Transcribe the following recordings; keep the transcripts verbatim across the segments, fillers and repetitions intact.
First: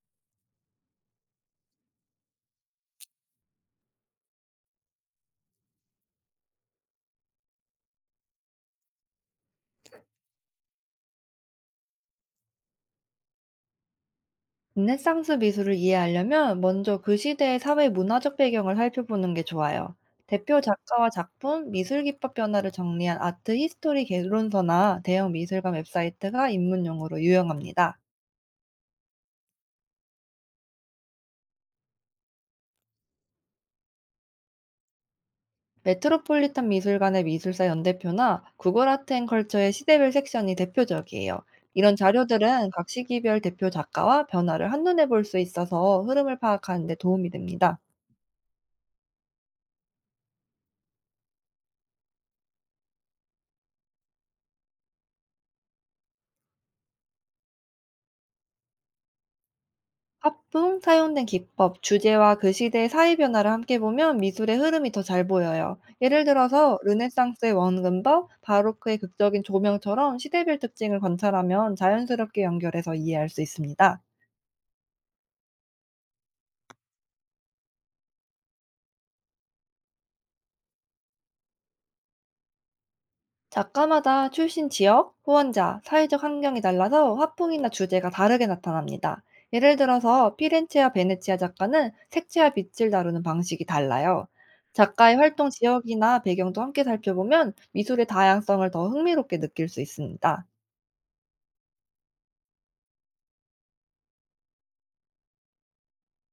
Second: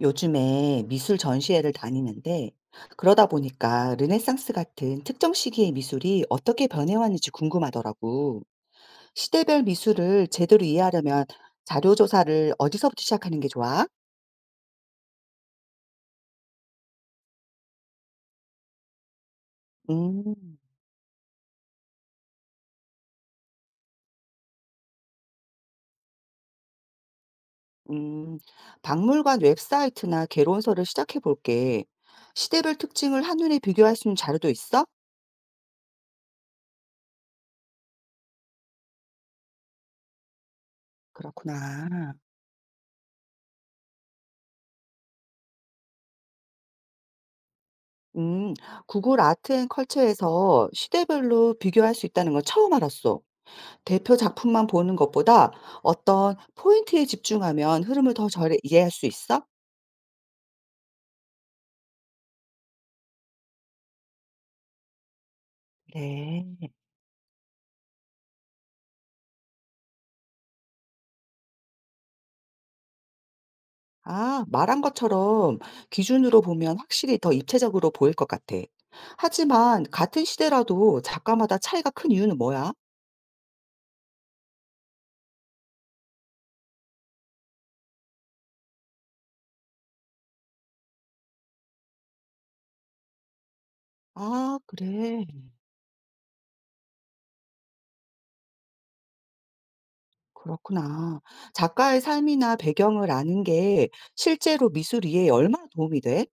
요즘에 미술 전시회를 다니는데 그러다 보니까 르네상스 같은 특정 시기의 미술이 어떻게 변해왔는지 궁금하더라고. 시대별 미술을 제대로 이해하려면 자료 조사를 어디서부터 시작하는 게 좋아? 르네상스 미술을 이해하려면 먼저 그 시대의 사회 문화적 배경을 살펴보는 게 좋아요. 음, 대표 작가와 작품, 미술 기법 변화를 정리한 아트 히스토리 개론서나 대형 미술관 웹사이트가 입문용으로 유용합니다. 음, 박물관 웹사이트나 개론서를 시작해 볼게. 시대별 특징을 한눈에 비교할 수 있는 자료도 있어? 메트로폴리탄 미술관의 미술사 연대표나 구글 아트 앤 컬처의 시대별 섹션이 대표적이에요. 이런 그렇구나. 자료들은 각 시기별 대표 작가와 변화를 한눈에 볼 수 있어서 흐름을 파악하는 데 도움이 됩니다. 음, 구글 아트 앤 컬처에서 시대별로 비교할 수 있다는 건 처음 알았어. 대표 작품만 보는 것보다 어떤 포인트에 집중하면 흐름을 더 잘 이해할 수 있어? 화풍, 사용된 기법, 주제와 그 시대의 사회 변화를 함께 보면 미술의 흐름이 더 잘 보여요. 예를 그래. 들어서 르네상스의 원근법, 바로크의 극적인 조명처럼 시대별 특징을 관찰하면 자연스럽게 연결해서 이해할 수 있습니다. 아, 말한 것처럼 기준으로 보면 확실히 더 입체적으로 보일 것 같아. 하지만 같은 시대라도 작가마다 차이가 큰 이유는 뭐야? 작가마다 출신 지역, 후원자, 사회적 환경이 달라서 화풍이나 주제가 다르게 나타납니다. 예를 들어서 피렌체와 베네치아 작가는 색채와 빛을 다루는 방식이 달라요. 아, 작가의 그래. 활동 지역이나 배경도 함께 살펴보면 미술의 다양성을 더 흥미롭게 느낄 수 있습니다. 그렇구나. 작가의 삶이나 배경을 아는 게 실제로 미술 이해에 얼마나 도움이 돼?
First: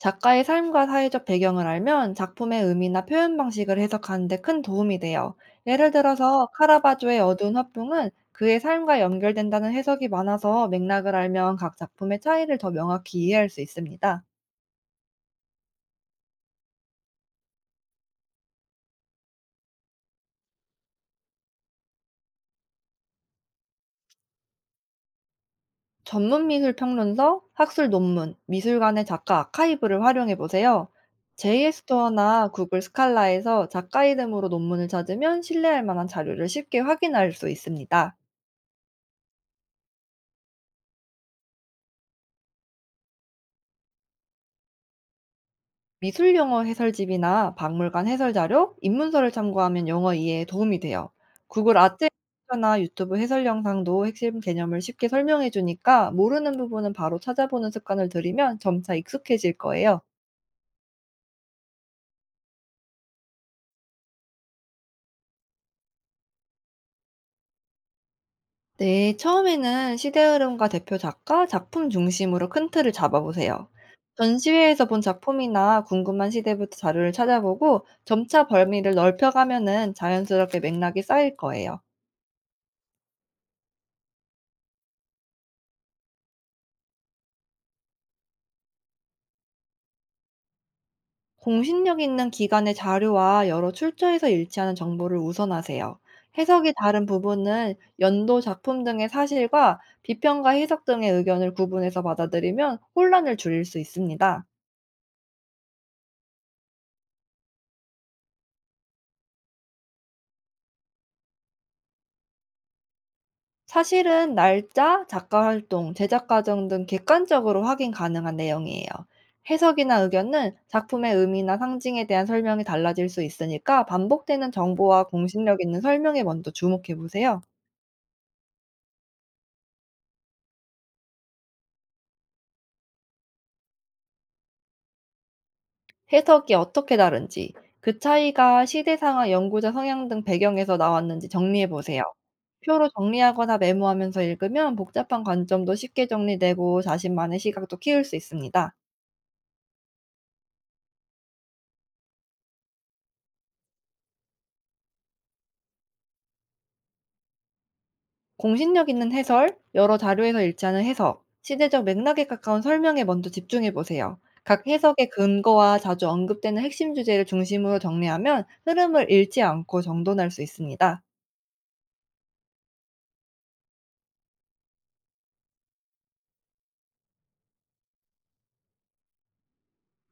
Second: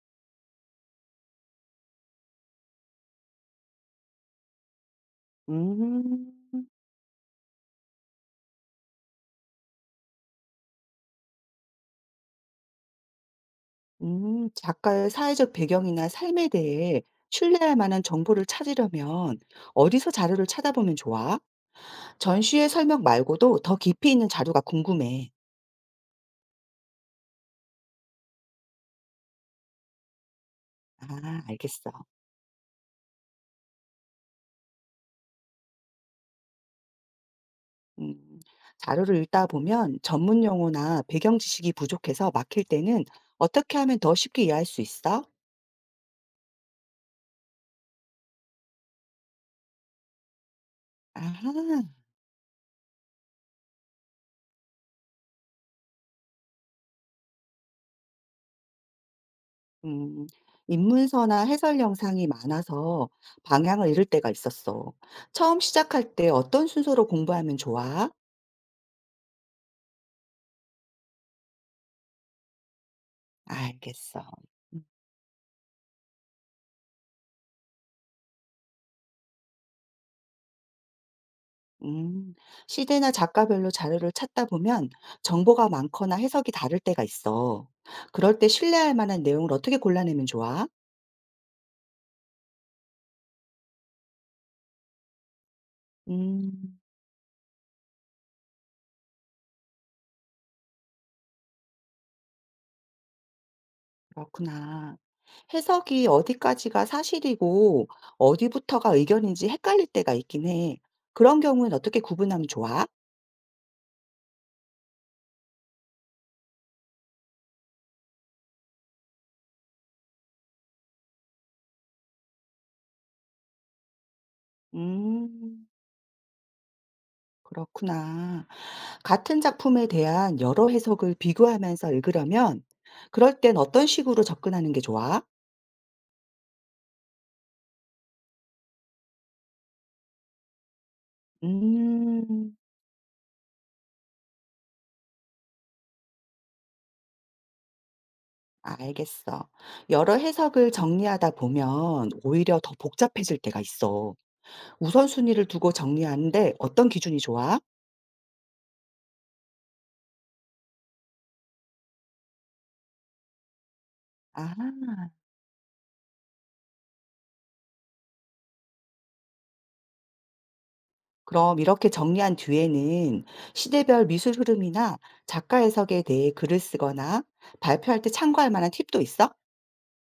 작가의 삶과 사회적 배경을 알면 작품의 의미나 표현 방식을 해석하는 데 큰 도움이 돼요. 예를 들어서 음. 카라바조의 어두운 화풍은 그의 삶과 연결된다는 해석이 많아서 맥락을 알면 각 작품의 차이를 더 명확히 이해할 수 있습니다. 음, 작가의 사회적 배경이나 삶에 대해 신뢰할 만한 정보를 찾으려면 어디서 자료를 찾아보면 좋아? 전시의 설명 말고도 더 깊이 있는 자료가 궁금해. 전문 미술 평론서, 학술 논문, 미술관의 작가 아카이브를 활용해 보세요. 아, 제이에스 알겠어. 스토어나 구글 스칼라에서 작가 이름으로 논문을 찾으면 신뢰할 만한 자료를 쉽게 확인할 수 있습니다. 음, 자료를 읽다 보면 전문 용어나 배경 지식이 부족해서 막힐 때는 어떻게 하면 더 쉽게 이해할 수 있어? 미술 영어 해설집이나 박물관 해설 자료, 입문서를 참고하면 영어 이해에 도움이 돼요. 구글 아하, 아트나 유튜브 해설 영상도 핵심 개념을 쉽게 설명해 주니까 모르는 부분은 바로 찾아보는 습관을 들이면 점차 익숙해질 거예요. 음, 입문서나 해설 영상이 많아서 방향을 잃을 때가 있었어. 처음 시작할 때 어떤 순서로 공부하면 좋아? 네, 처음에는 시대 흐름과 대표 작가, 작품 중심으로 큰 틀을 잡아보세요. 알겠어. 음. 전시회에서 본 작품이나 궁금한 시대부터 자료를 찾아보고 점차 범위를 넓혀가면은 자연스럽게 맥락이 쌓일 거예요. 음. 시대나 작가별로 자료를 찾다 보면 정보가 많거나 해석이 다를 때가 있어. 그럴 때 신뢰할 만한 내용을 어떻게 골라내면 좋아? 공신력 있는 기관의 자료와 여러 출처에서 일치하는 정보를 우선하세요. 해석이 음, 다른 부분은 연도 작품 등의 사실과 비평과 해석 등의 의견을 구분해서 받아들이면 혼란을 줄일 수 있습니다. 그렇구나. 해석이 어디까지가 사실이고 어디부터가 의견인지 헷갈릴 때가 있긴 해. 그런 경우엔 어떻게 구분하면 좋아? 사실은 날짜, 작가 활동, 제작 과정 등 객관적으로 확인 가능한 내용이에요. 해석이나 의견은 작품의 의미나 상징에 대한 설명이 달라질 수 있으니까 반복되는 정보와 공신력 음, 있는 설명에 먼저 주목해 보세요. 그렇구나. 같은 작품에 대한 여러 해석을 비교하면서 읽으려면 그럴 땐 어떤 식으로 접근하는 게 좋아? 해석이 어떻게 다른지, 그 차이가 시대상화 연구자 성향 등 배경에서 나왔는지 정리해 보세요. 음. 표로 정리하거나 메모하면서 읽으면 복잡한 관점도 쉽게 정리되고 자신만의 시각도 키울 수 있습니다. 알겠어. 여러 해석을 정리하다 보면 오히려 더 복잡해질 때가 있어. 우선순위를 두고 정리하는데 어떤 기준이 좋아? 공신력 있는 해설, 여러 자료에서 일치하는 해석, 시대적 맥락에 가까운 설명에 먼저 집중해 보세요. 아, 각 해석의 근거와 자주 언급되는 핵심 주제를 중심으로 정리하면 흐름을 잃지 않고 정돈할 수 있습니다. 그럼 이렇게 정리한 뒤에는 시대별 미술 흐름이나 작가 해석에 대해 글을 쓰거나 발표할 때 참고할 만한 팁도 있어?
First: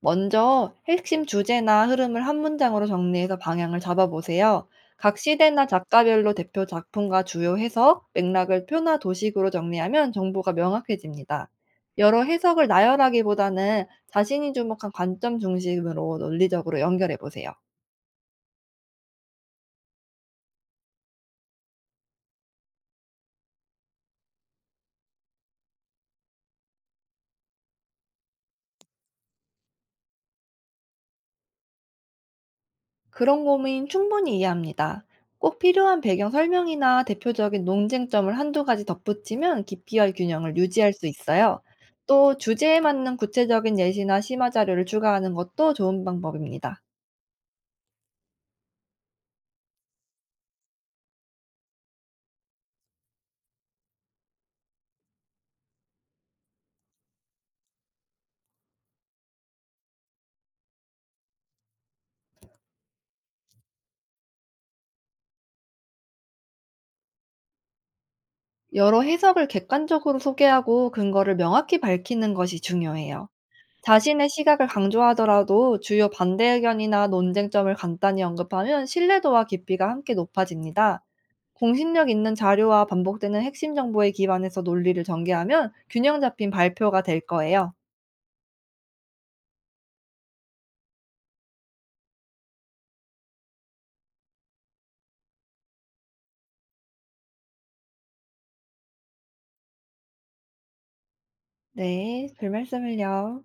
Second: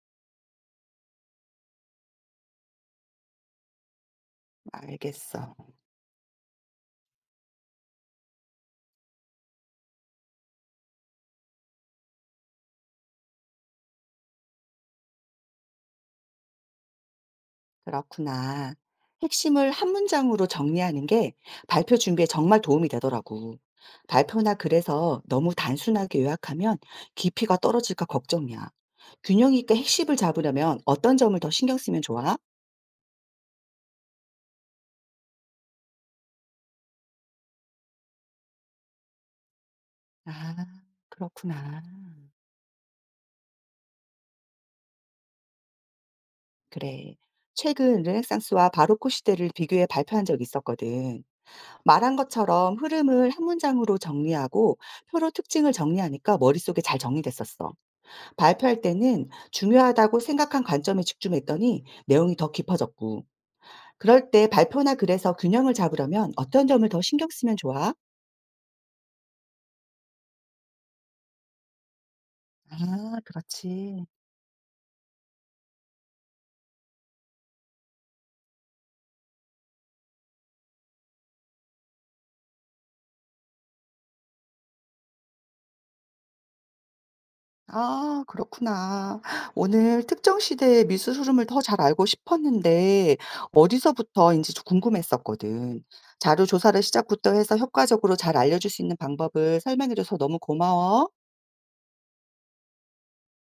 먼저 핵심 주제나 흐름을 한 문장으로 정리해서 방향을 잡아보세요. 각 알겠어. 시대나 작가별로 대표 작품과 주요 해석, 맥락을 표나 도식으로 정리하면 정보가 명확해집니다. 여러 해석을 나열하기보다는 자신이 주목한 관점 중심으로 논리적으로 연결해 보세요. 그렇구나. 핵심을 한 문장으로 정리하는 게 발표 준비에 정말 도움이 되더라고. 발표나 글에서 너무 단순하게 요약하면 깊이가 떨어질까 걱정이야. 균형 있게 핵심을 잡으려면 어떤 점을 더 신경 쓰면 좋아? 그런 고민 충분히 이해합니다. 꼭 필요한 배경 설명이나 대표적인 논쟁점을 한두 가지 덧붙이면 깊이와 아, 균형을 유지할 수 있어요. 그렇구나. 또 주제에 맞는 구체적인 예시나 심화 자료를 추가하는 것도 좋은 방법입니다. 그래. 최근 르네상스와 바로크 시대를 비교해 발표한 적이 있었거든. 말한 것처럼 흐름을 한 문장으로 정리하고 표로 특징을 정리하니까 머릿속에 잘 정리됐었어. 발표할 때는 중요하다고 생각한 관점에 집중했더니 내용이 더 깊어졌고, 그럴 때 발표나 글에서 균형을 잡으려면 어떤 점을 더 신경 쓰면 좋아? 여러 해석을 객관적으로 소개하고 근거를 명확히 밝히는 것이 아, 중요해요. 그렇지. 자신의 시각을 강조하더라도 주요 반대 의견이나 논쟁점을 간단히 언급하면 신뢰도와 깊이가 함께 높아집니다. 공신력 있는 자료와 반복되는 핵심 정보에 기반해서 논리를 전개하면 균형 잡힌 발표가 될 거예요. 아, 그렇구나. 오늘 특정 시대의 미술 흐름을 더 잘 알고 싶었는데, 어디서부터인지 좀 궁금했었거든. 자료 조사를 시작부터 해서 효과적으로 잘 알려줄 수 있는 방법을 설명해줘서 너무 고마워. 네, 별 말씀을요.